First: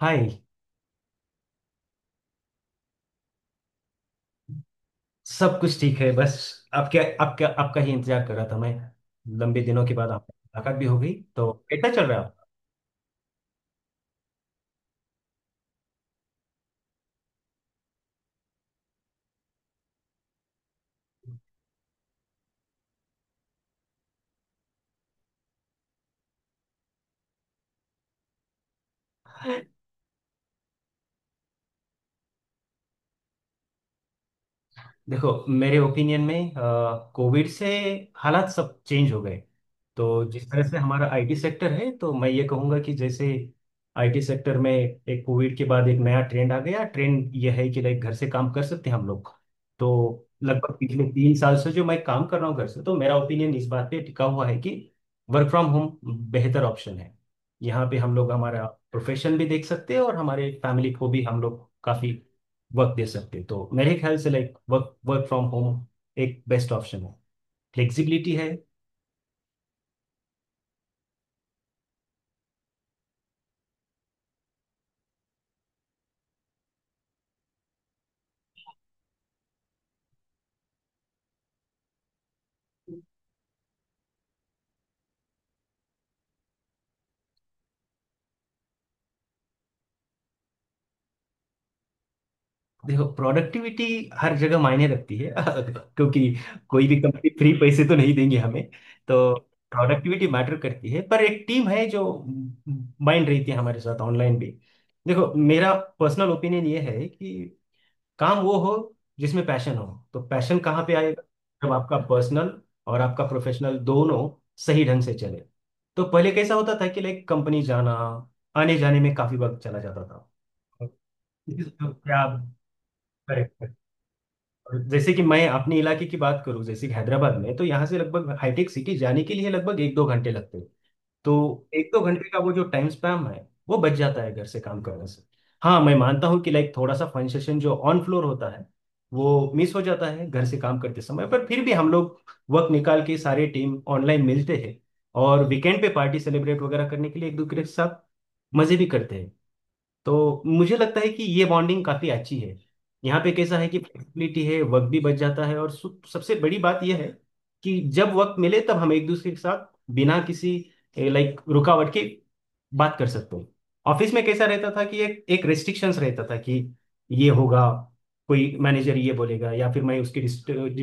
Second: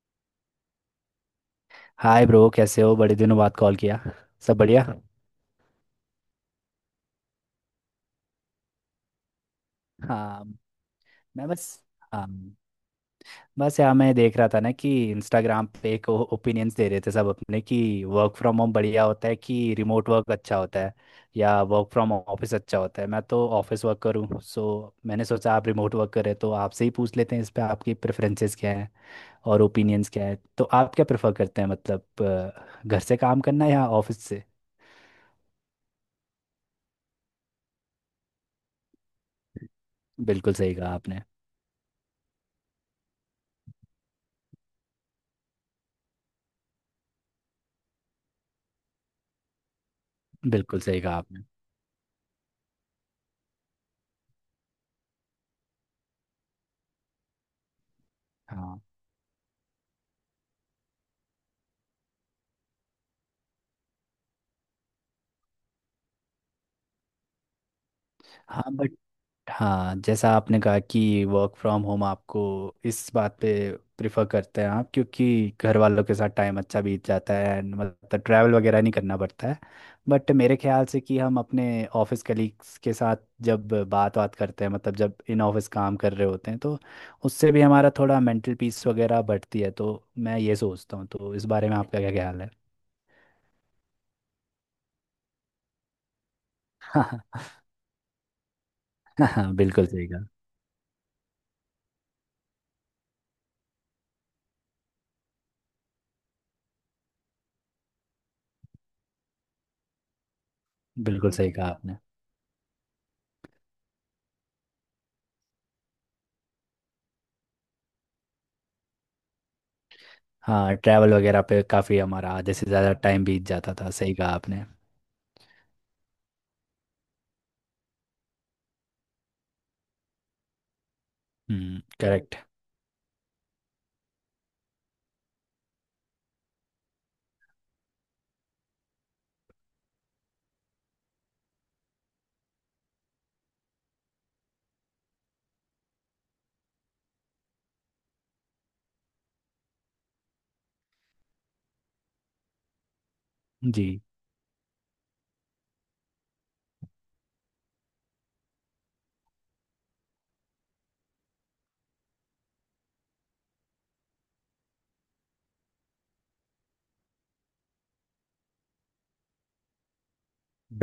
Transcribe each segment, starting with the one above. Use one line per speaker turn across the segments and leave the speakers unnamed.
हाय।
Hi bro, कैसे हो? बड़े दिनों बाद कॉल किया। सब बढ़िया।
सब कुछ ठीक है बस आपके आपके आपका ही इंतजार कर रहा था मैं। लंबे दिनों के बाद आप
हाँ।
मुलाकात भी हो गई,
मैं
तो
बस
कैसा चल रहा
हाँ
है?
बस यार, मैं देख रहा था ना कि इंस्टाग्राम पे एक ओपिनियंस दे रहे थे सब अपने कि वर्क फ्रॉम होम बढ़िया होता है कि रिमोट वर्क अच्छा होता है या वर्क फ्रॉम ऑफिस अच्छा होता है। मैं तो ऑफिस वर्क करूँ, सो मैंने सोचा आप रिमोट वर्क कर रहे हो, तो आपसे ही पूछ लेते हैं इस पे आपकी प्रेफरेंसेस क्या हैं और
आप।
ओपिनियंस क्या है। तो आप क्या प्रेफर करते हैं, मतलब घर से काम करना या ऑफिस से?
देखो मेरे ओपिनियन में कोविड से हालात सब चेंज हो गए। तो जिस
बिल्कुल
तरह
सही
से
कहा
हमारा
आपने।
आईटी सेक्टर है, तो मैं ये कहूँगा कि जैसे आईटी सेक्टर में एक कोविड के बाद एक नया ट्रेंड आ गया। ट्रेंड ये है कि लाइक घर से काम कर सकते हैं हम लोग। तो लगभग
बिल्कुल सही
पिछले
कहा
तीन
आपने।
साल से जो मैं काम कर रहा हूँ घर से, तो मेरा ओपिनियन इस बात पे टिका हुआ है कि वर्क फ्रॉम होम बेहतर ऑप्शन है। यहाँ पे हम लोग हमारा
हाँ।
प्रोफेशन भी देख सकते हैं और हमारे फैमिली को भी हम लोग काफी वर्क दे सकते हो। तो मेरे ख्याल से like work work from home एक बेस्ट ऑप्शन है। फ्लेक्सिबिलिटी है।
हाँ, बट हाँ, जैसा आपने कहा कि वर्क फ्रॉम होम आपको इस बात पे प्रिफर करते हैं आप, क्योंकि घर वालों के साथ टाइम अच्छा बीत जाता है and मतलब ट्रैवल वगैरह नहीं करना पड़ता है। बट मेरे ख्याल से कि हम अपने ऑफिस कलीग्स के साथ जब बात बात करते हैं, मतलब जब इन ऑफिस काम कर रहे होते हैं, तो उससे भी हमारा थोड़ा मेंटल पीस वगैरह बढ़ती है, तो मैं ये सोचता हूँ। तो इस बारे में आपका क्या ख्याल है?
देखो प्रोडक्टिविटी हर जगह मायने रखती है क्योंकि कोई भी कंपनी फ्री पैसे तो नहीं देंगे हमें।
हाँ
तो
हाँ, बिल्कुल सही कहा।
प्रोडक्टिविटी मैटर करती है, पर एक टीम है जो माइंड रहती है हमारे साथ ऑनलाइन भी। देखो मेरा पर्सनल ओपिनियन ये है कि काम वो हो जिसमें पैशन हो। तो पैशन कहाँ पे आएगा?
बिल्कुल सही कहा
जब
आपने।
आपका पर्सनल और आपका प्रोफेशनल दोनों सही ढंग से चले। तो पहले कैसा होता था कि लाइक कंपनी जाना, आने जाने में काफी वक्त चला जाता था।
हाँ, ट्रैवल वगैरह पे
तो
काफ़ी
क्या?
हमारा आधे से ज़्यादा टाइम बीत
करेक्ट।
जाता था, सही कहा आपने।
जैसे कि मैं अपने इलाके की बात करूं, जैसे कि हैदराबाद में, तो यहाँ से लगभग हाईटेक सिटी जाने के लिए लगभग एक दो घंटे लगते। तो
हम्म,
एक दो घंटे
करेक्ट।
का वो जो टाइम स्पैम है, वो बच जाता है घर से काम करने से। हाँ, मैं मानता हूँ कि लाइक थोड़ा सा फन सेशन जो ऑन फ्लोर होता है, वो मिस हो जाता है घर से काम करते समय, पर फिर भी हम लोग वक्त निकाल के सारे टीम ऑनलाइन मिलते हैं। और वीकेंड पे पार्टी सेलिब्रेट वगैरह करने के लिए एक दूसरे के साथ मजे भी करते हैं। तो मुझे लगता है कि ये बॉन्डिंग काफी अच्छी है। यहाँ पे कैसा है कि
जी,
फ्लेक्सिबिलिटी है, वक्त भी बच जाता है, और सबसे बड़ी बात यह है कि जब वक्त मिले तब हम एक दूसरे के साथ बिना किसी लाइक रुकावट की बात कर सकते हो। ऑफिस में कैसा रहता था कि एक एक रेस्ट्रिक्शंस रहता था कि ये होगा, कोई मैनेजर ये बोलेगा, या फिर मैं उसके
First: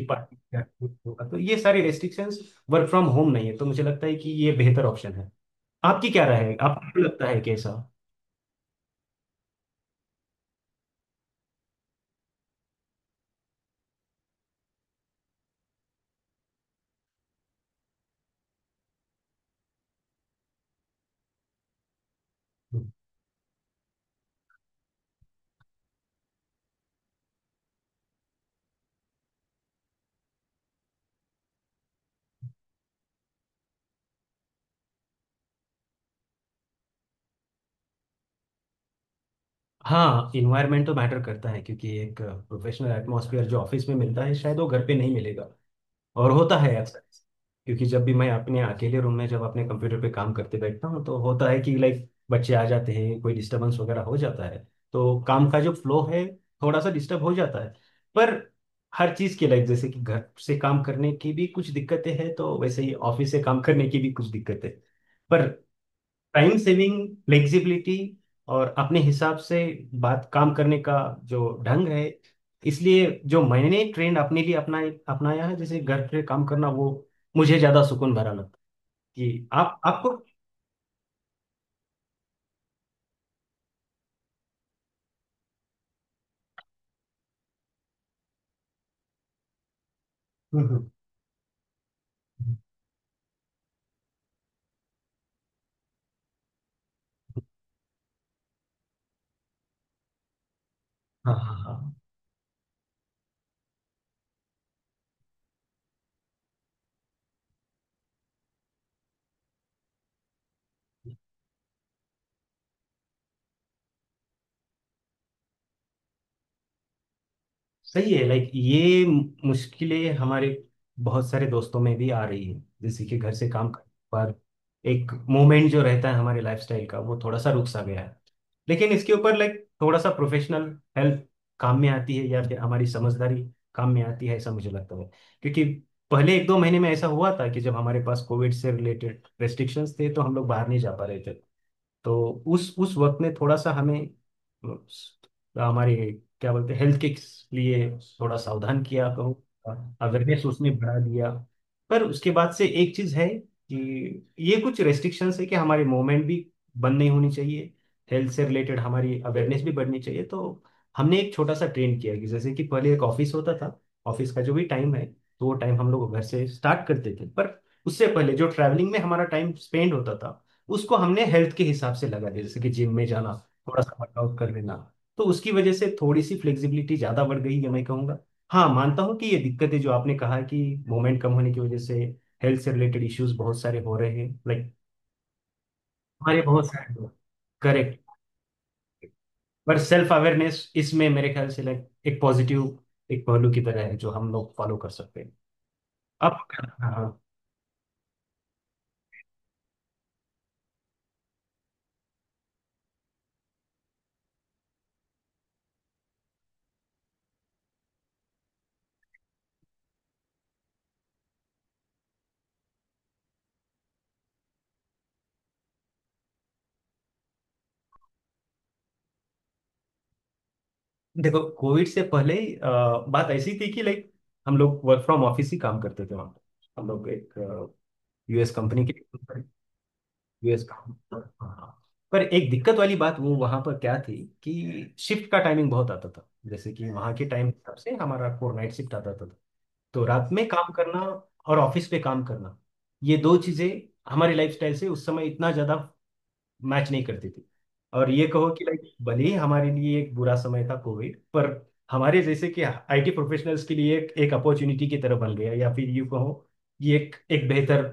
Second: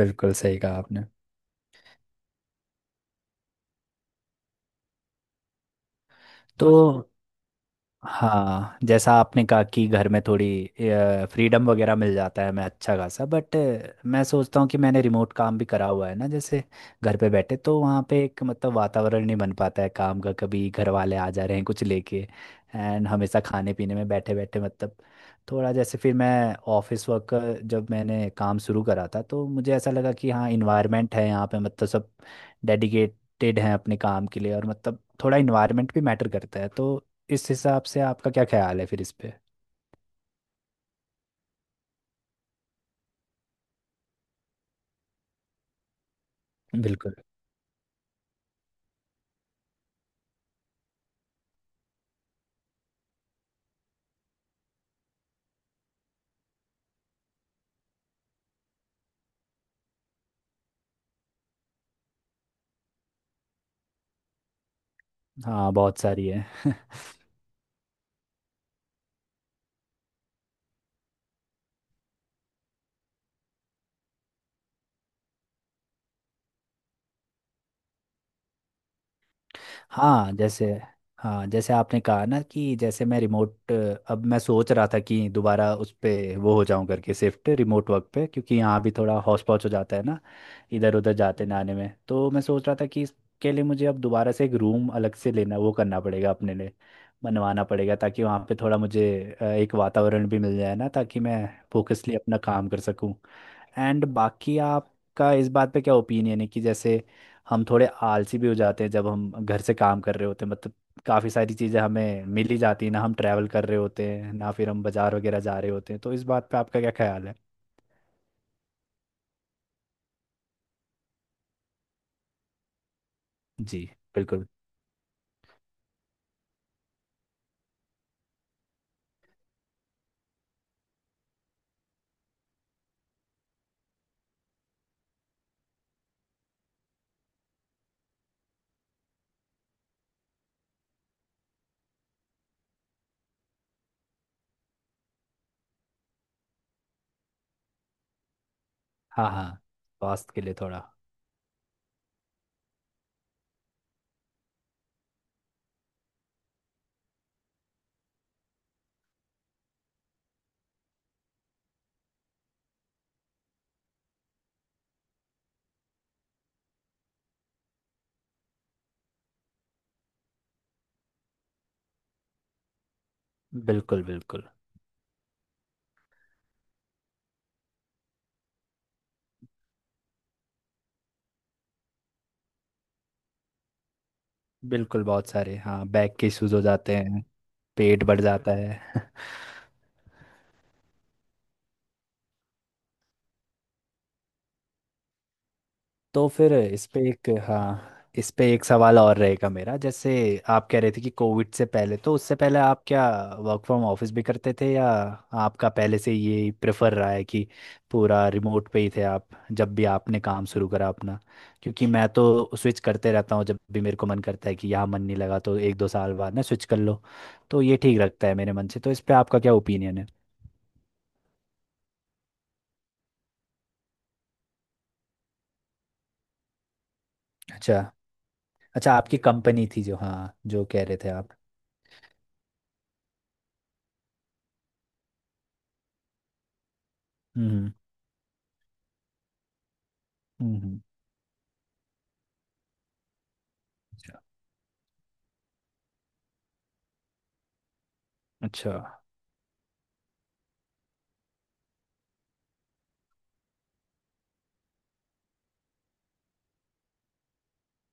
बिल्कुल सही कहा आपने।
होगा, तो ये सारी रेस्ट्रिक्शंस वर्क फ्रॉम होम नहीं है, तो मुझे लगता है कि ये बेहतर ऑप्शन है। आपकी क्या राय है? आपको
तो
लगता है कैसा?
हाँ, जैसा आपने कहा कि घर में थोड़ी फ्रीडम वगैरह मिल जाता है, मैं अच्छा खासा, बट मैं सोचता हूँ कि मैंने रिमोट काम भी करा हुआ है ना, जैसे घर पे बैठे, तो वहाँ पे एक मतलब वातावरण नहीं बन पाता है काम का, कभी घर वाले आ जा रहे हैं कुछ लेके, एंड हमेशा खाने पीने में बैठे बैठे मतलब थोड़ा, जैसे फिर मैं ऑफिस वर्क जब मैंने काम शुरू करा था, तो मुझे ऐसा लगा कि हाँ, इन्वायरमेंट है यहाँ पे, मतलब सब डेडिकेटेड हैं अपने काम के लिए, और मतलब थोड़ा इन्वायरमेंट भी मैटर करता है। तो इस हिसाब से आपका क्या ख्याल है फिर इस पे?
हाँ, इन्वायरमेंट तो मैटर करता है, क्योंकि एक प्रोफेशनल एटमॉस्फेयर जो ऑफिस में मिलता है शायद वो घर पे नहीं मिलेगा, और होता है अक्सर।
बिल्कुल।
क्योंकि जब भी मैं अपने अकेले रूम में जब अपने कंप्यूटर पे काम करते बैठता हूँ, तो होता है कि लाइक बच्चे आ जाते हैं, कोई डिस्टरबेंस वगैरह हो जाता है। तो काम का जो फ्लो है, थोड़ा सा डिस्टर्ब हो जाता है। पर हर चीज़ के लाइक जैसे कि घर से काम करने की भी कुछ दिक्कतें हैं, तो वैसे ही ऑफिस से काम करने की भी कुछ दिक्कतें। पर
हाँ, बहुत सारी है।
टाइम सेविंग, फ्लेक्सिबिलिटी, और अपने हिसाब से बात, काम करने का जो ढंग है, इसलिए जो मैंने ट्रेंड अपने लिए अपना अपनाया है, जैसे घर पे काम करना, वो मुझे ज्यादा सुकून भरा लगता है कि आप आपको।
हाँ जैसे हाँ, जैसे आपने कहा ना कि जैसे मैं रिमोट अब मैं सोच रहा था कि दोबारा उस पे वो हो जाऊं करके शिफ्ट रिमोट वर्क पे, क्योंकि यहाँ भी थोड़ा हौच पौच हो जाता है ना,
हम्म।
इधर उधर जाते ना आने में, तो मैं
हम्म।
सोच रहा था कि इसके लिए मुझे अब दोबारा से एक रूम अलग से लेना वो करना पड़ेगा अपने लिए, बनवाना पड़ेगा ताकि वहाँ पे थोड़ा मुझे एक वातावरण भी मिल जाए ना, ताकि
हाँ
मैं
हाँ हाँ।
फोकसली अपना काम कर सकूं। एंड बाकी आपका इस बात पे क्या ओपिनियन है कि जैसे हम थोड़े आलसी भी हो जाते हैं जब हम घर से काम कर रहे होते हैं, मतलब काफ़ी सारी चीज़ें हमें मिल ही जाती हैं ना, हम ट्रैवल कर रहे होते हैं ना फिर हम बाजार वगैरह जा रहे होते हैं, तो इस बात पे आपका क्या ख्याल है?
सही है लाइक ये मुश्किलें हमारे बहुत सारे दोस्तों में भी आ रही है, जैसे कि घर से काम
जी,
करने पर
बिल्कुल।
एक मोमेंट जो रहता है हमारे लाइफस्टाइल का, वो थोड़ा सा रुक सा गया है। लेकिन इसके ऊपर लाइक थोड़ा सा प्रोफेशनल हेल्प काम में आती है, या फिर हमारी समझदारी काम में आती है, ऐसा मुझे लगता है। क्योंकि पहले एक दो महीने में ऐसा हुआ था कि जब हमारे पास कोविड से रिलेटेड रेस्ट्रिक्शंस थे, तो हम लोग बाहर नहीं जा पा रहे थे। तो उस वक्त में थोड़ा सा हमें हमारे क्या बोलते हैं हेल्थ के लिए थोड़ा सावधान किया
हाँ
करो,
हाँ। स्वास्थ्य के
अवेयरनेस
लिए
उसने
थोड़ा।
बढ़ा दिया। पर उसके बाद से एक चीज है कि ये कुछ रेस्ट्रिक्शंस है कि हमारे मूवमेंट भी बंद नहीं होनी चाहिए, हेल्थ से रिलेटेड हमारी अवेयरनेस भी बढ़नी चाहिए। तो हमने एक छोटा सा ट्रेंड किया कि जैसे कि पहले एक ऑफिस होता था, ऑफिस का जो भी टाइम है, तो वो टाइम हम लोग घर से स्टार्ट करते थे, पर उससे पहले जो ट्रैवलिंग में हमारा टाइम स्पेंड होता था, उसको हमने हेल्थ के हिसाब से लगा दिया, जैसे कि जिम में जाना, थोड़ा सा
बिल्कुल
वर्कआउट
बिल्कुल
कर लेना। तो उसकी वजह से थोड़ी सी फ्लेक्सिबिलिटी ज्यादा बढ़ गई है, मैं कहूंगा। हाँ, मानता हूँ कि ये दिक्कत है जो आपने कहा कि मोमेंट कम होने की वजह से हेल्थ से रिलेटेड इश्यूज बहुत सारे हो रहे हैं, लाइक
बिल्कुल, बहुत सारे, हाँ, बैक के
हमारे
इश्यूज हो
बहुत सारे
जाते
लोग।
हैं।
करेक्ट।
पेट बढ़ जाता है।
पर सेल्फ अवेयरनेस इसमें मेरे ख्याल से लाइक एक पॉजिटिव एक पहलू की तरह है जो हम लोग फॉलो कर सकते हैं।
तो
अब
फिर इस
हाँ
पे
हाँ।
एक, हाँ, इस पे एक सवाल और रहेगा मेरा, जैसे आप कह रहे थे कि कोविड से पहले, तो उससे पहले आप क्या वर्क फ्रॉम ऑफिस भी करते थे, या आपका पहले से ये प्रेफर रहा है कि पूरा रिमोट पे ही थे आप जब भी आपने काम शुरू करा अपना? क्योंकि मैं तो स्विच करते रहता हूँ जब भी मेरे को मन करता है कि यहाँ मन नहीं लगा तो एक दो साल बाद ना स्विच कर लो, तो ये ठीक लगता है मेरे मन से। तो इस पे आपका क्या ओपिनियन है?
देखो कोविड से पहले ही, बात ऐसी थी कि लाइक हम लोग वर्क फ्रॉम ऑफिस ही काम करते थे वहाँ पे। हम लोग एक
अच्छा।
यूएस कंपनी
अच्छा,
के।
आपकी कंपनी थी जो, हाँ, जो
यूएस।
कह रहे थे आप।
हाँ। पर एक दिक्कत वाली बात वो वहां पर क्या थी कि शिफ्ट का टाइमिंग बहुत आता था, जैसे कि वहां के टाइम
हम्म।
हिसाब से हमारा फोर नाइट शिफ्ट आता था। तो रात में
हम्म।
काम
हम्म।
करना और ऑफिस पे काम करना, ये दो चीजें हमारी लाइफस्टाइल से उस समय इतना ज्यादा मैच नहीं करती थी। और ये कहो कि
अच्छा।
लाइक भले ही हमारे लिए एक बुरा समय था कोविड, पर हमारे जैसे कि आईटी प्रोफेशनल्स के लिए एक एक अपॉर्चुनिटी की तरह बन गया, या फिर यूं कहो ये एक एक बेहतर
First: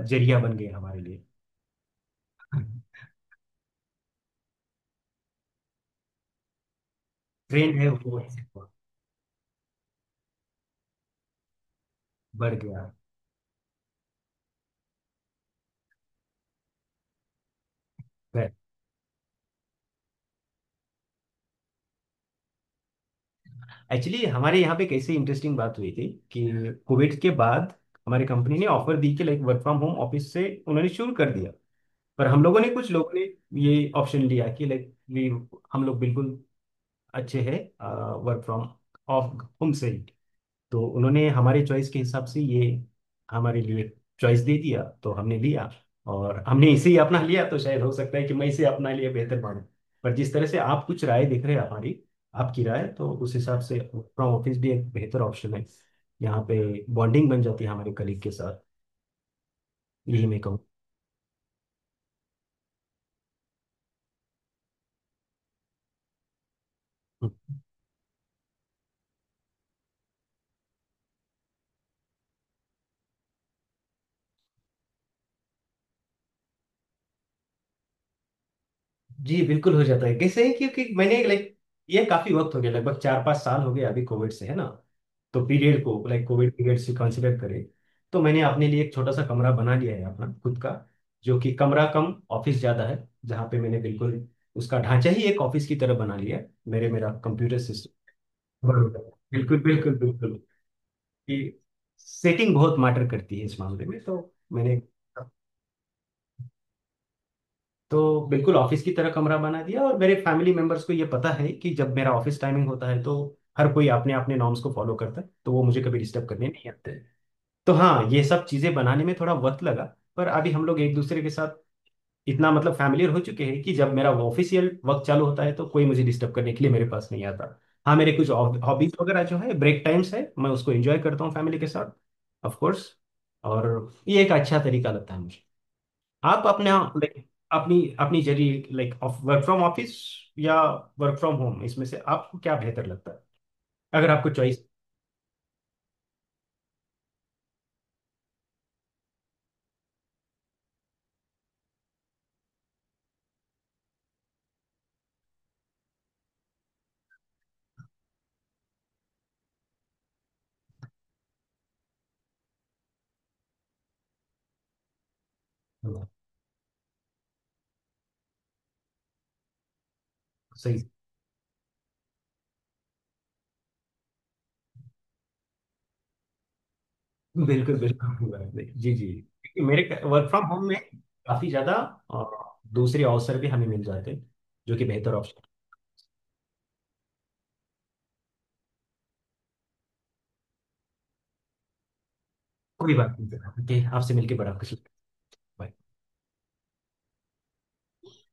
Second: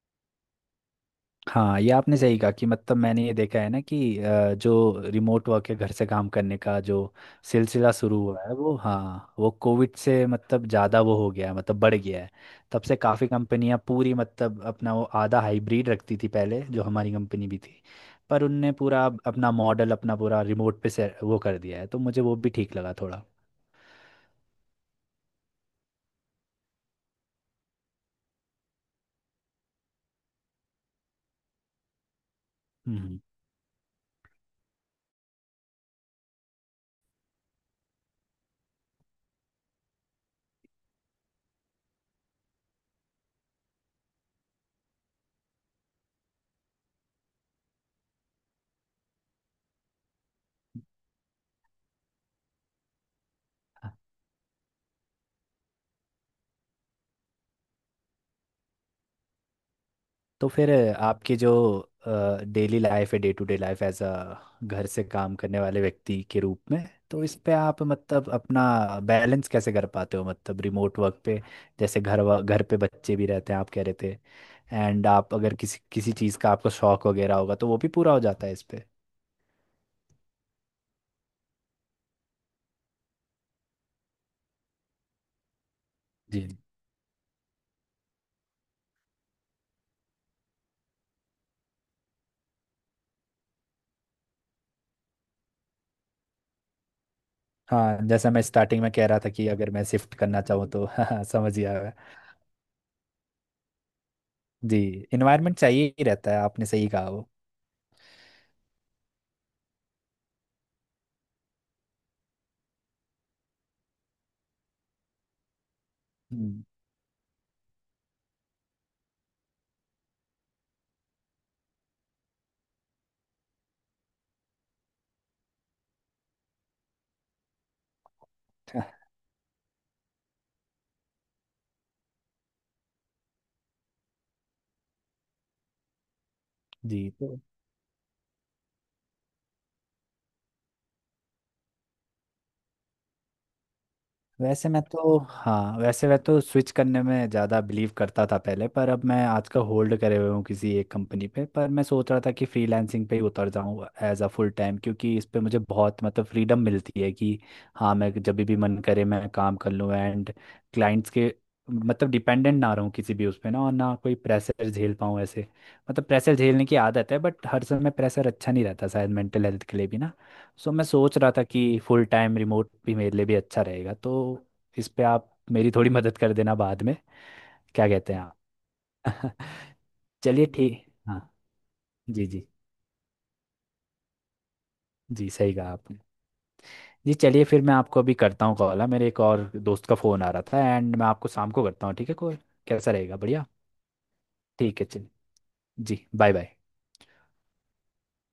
जरिया बन गया हमारे लिए।
हाँ, ये आपने सही कहा कि मतलब मैंने ये देखा है ना कि जो रिमोट वर्क है, घर से काम करने का जो
ट्रेंड है
सिलसिला शुरू
वो
हुआ है वो, हाँ, वो कोविड से मतलब ज़्यादा वो हो गया है, मतलब बढ़ गया है।
बढ़
तब
गया।
से काफ़ी कंपनियां पूरी मतलब अपना वो आधा हाइब्रिड रखती थी पहले, जो हमारी कंपनी भी थी, पर उनने पूरा अपना मॉडल अपना पूरा रिमोट पे से वो कर दिया है, तो मुझे वो भी ठीक लगा थोड़ा।
एक्चुअली हमारे यहाँ पे कैसे इंटरेस्टिंग बात हुई थी कि कोविड के बाद हमारी कंपनी ने ऑफर दी कि like work from home office से उन्होंने शुरू कर दिया। पर हम लोगों ने, कुछ लोगों ने ये ऑप्शन लिया कि लाइक वी, हम लोग बिल्कुल अच्छे हैं वर्क फ्रॉम ऑफ होम से ही। तो उन्होंने हमारे चॉइस के हिसाब से ये हमारे लिए चॉइस दे दिया, तो हमने लिया। और हमने इसे ही अपना लिया, तो शायद हो सकता है कि मैं इसे अपना लिए बेहतर मानूं। पर जिस तरह से आप कुछ राय देख रहे हैं, हमारी आपकी राय तो उस हिसाब से वर्क फ्रॉम ऑफिस भी एक बेहतर ऑप्शन है। यहाँ पे बॉन्डिंग बन जाती है हमारे कलीग के साथ। यही मैं
तो फिर आपके जो डेली लाइफ है, day to day life as a घर से काम करने वाले व्यक्ति के रूप में, तो
कहूँ।
इस पे आप मतलब अपना बैलेंस कैसे कर पाते हो, मतलब रिमोट वर्क पे? जैसे घर पे बच्चे भी रहते हैं आप कह रहे थे, एंड आप अगर किसी किसी चीज़ का आपको शौक वगैरह होगा तो वो भी पूरा हो जाता है इस पे?
जी बिल्कुल हो जाता है, कैसे है क्योंकि मैंने लाइक ये काफी वक्त हो गया, लगभग चार पांच साल हो गए अभी कोविड से, है ना? तो पीरियड को लाइक
जी।
कोविड पीरियड से कंसिडर करें, तो मैंने अपने लिए एक छोटा सा कमरा बना लिया है अपना खुद का, जो कि कमरा कम ऑफिस ज्यादा है, जहाँ पे मैंने बिल्कुल उसका ढांचा ही एक ऑफिस की तरह बना लिया है। मेरे मेरा कंप्यूटर
हाँ,
सिस्टम
जैसा मैं स्टार्टिंग में कह रहा था कि
बिल्कुल
अगर मैं
बिल्कुल
शिफ्ट
बिल्कुल।
करना चाहूँ तो हाँ, समझ
कि
गया मैं।
सेटिंग बहुत मैटर करती है इस मामले में। तो
जी,
मैंने
इन्वायरमेंट चाहिए ही रहता है, आपने सही कहा वो।
तो बिल्कुल ऑफिस की तरह कमरा बना दिया, और मेरे फैमिली मेंबर्स को ये पता है कि जब मेरा ऑफिस टाइमिंग होता है, तो हर कोई अपने अपने नॉर्म्स को फॉलो करता है, तो वो मुझे कभी डिस्टर्ब करने
हम्म।
नहीं आते। तो हाँ, ये सब चीजें बनाने में थोड़ा वक्त लगा। पर अभी हम लोग एक दूसरे के साथ इतना मतलब फैमिलियर हो चुके हैं कि जब मेरा ऑफिशियल वक्त चालू होता है, तो कोई मुझे डिस्टर्ब करने के लिए मेरे पास नहीं आता। हाँ, मेरे कुछ हॉबीज वगैरह जो है, ब्रेक टाइम्स है, मैं उसको एंजॉय करता हूँ फैमिली के साथ, ऑफ कोर्स। और ये एक अच्छा तरीका लगता है मुझे। आप अपने
जी।
लाइक
तो
अपनी अपनी जरिए like of work from office या वर्क फ्रॉम होम, इसमें से आपको क्या बेहतर लगता है, अगर आपको चॉइस?
वैसे मैं तो, हाँ, वैसे मैं तो स्विच करने में ज़्यादा बिलीव करता था पहले, पर अब मैं आजकल होल्ड करे हुए हूँ किसी एक कंपनी पे, पर मैं सोच रहा था कि फ्रीलांसिंग पे ही उतर जाऊँ एज अ फुल टाइम, क्योंकि इस पे मुझे बहुत मतलब फ्रीडम मिलती है कि हाँ, मैं जब भी मन करे मैं काम कर लूँ, एंड क्लाइंट्स के मतलब डिपेंडेंट ना रहूँ किसी भी उस पे ना, और ना कोई प्रेशर झेल पाऊँ ऐसे, मतलब प्रेशर झेलने की आदत है, बट हर समय प्रेशर अच्छा नहीं रहता शायद, मेंटल हेल्थ के लिए भी ना। सो मैं
सही।
सोच रहा था कि फुल टाइम रिमोट भी मेरे लिए भी अच्छा रहेगा। तो इस पे आप मेरी थोड़ी मदद कर देना बाद में।
बिल्कुल
क्या कहते हैं आप?
बिल्कुल। जी जी, क्योंकि मेरे वर्क फ्रॉम
चलिए
होम में
ठीक, हाँ।
काफी ज्यादा
जी जी।
अ, दूसरे अवसर भी हमें मिल जाते हैं, जो कि बेहतर
जी,
ऑप्शन।
सही कहा आपने। जी, चलिए फिर मैं आपको अभी करता हूँ कॉल, मेरे एक और दोस्त का फ़ोन आ रहा था, एंड मैं आपको शाम को करता हूँ, ठीक है? कॉल कैसा
कोई बात
रहेगा?
नहीं
बढ़िया।
सर। ठीक, आपसे मिलके बड़ा खुश
ठीक है,
लगा।
चलिए।
Bye।
जी, बाय बाय।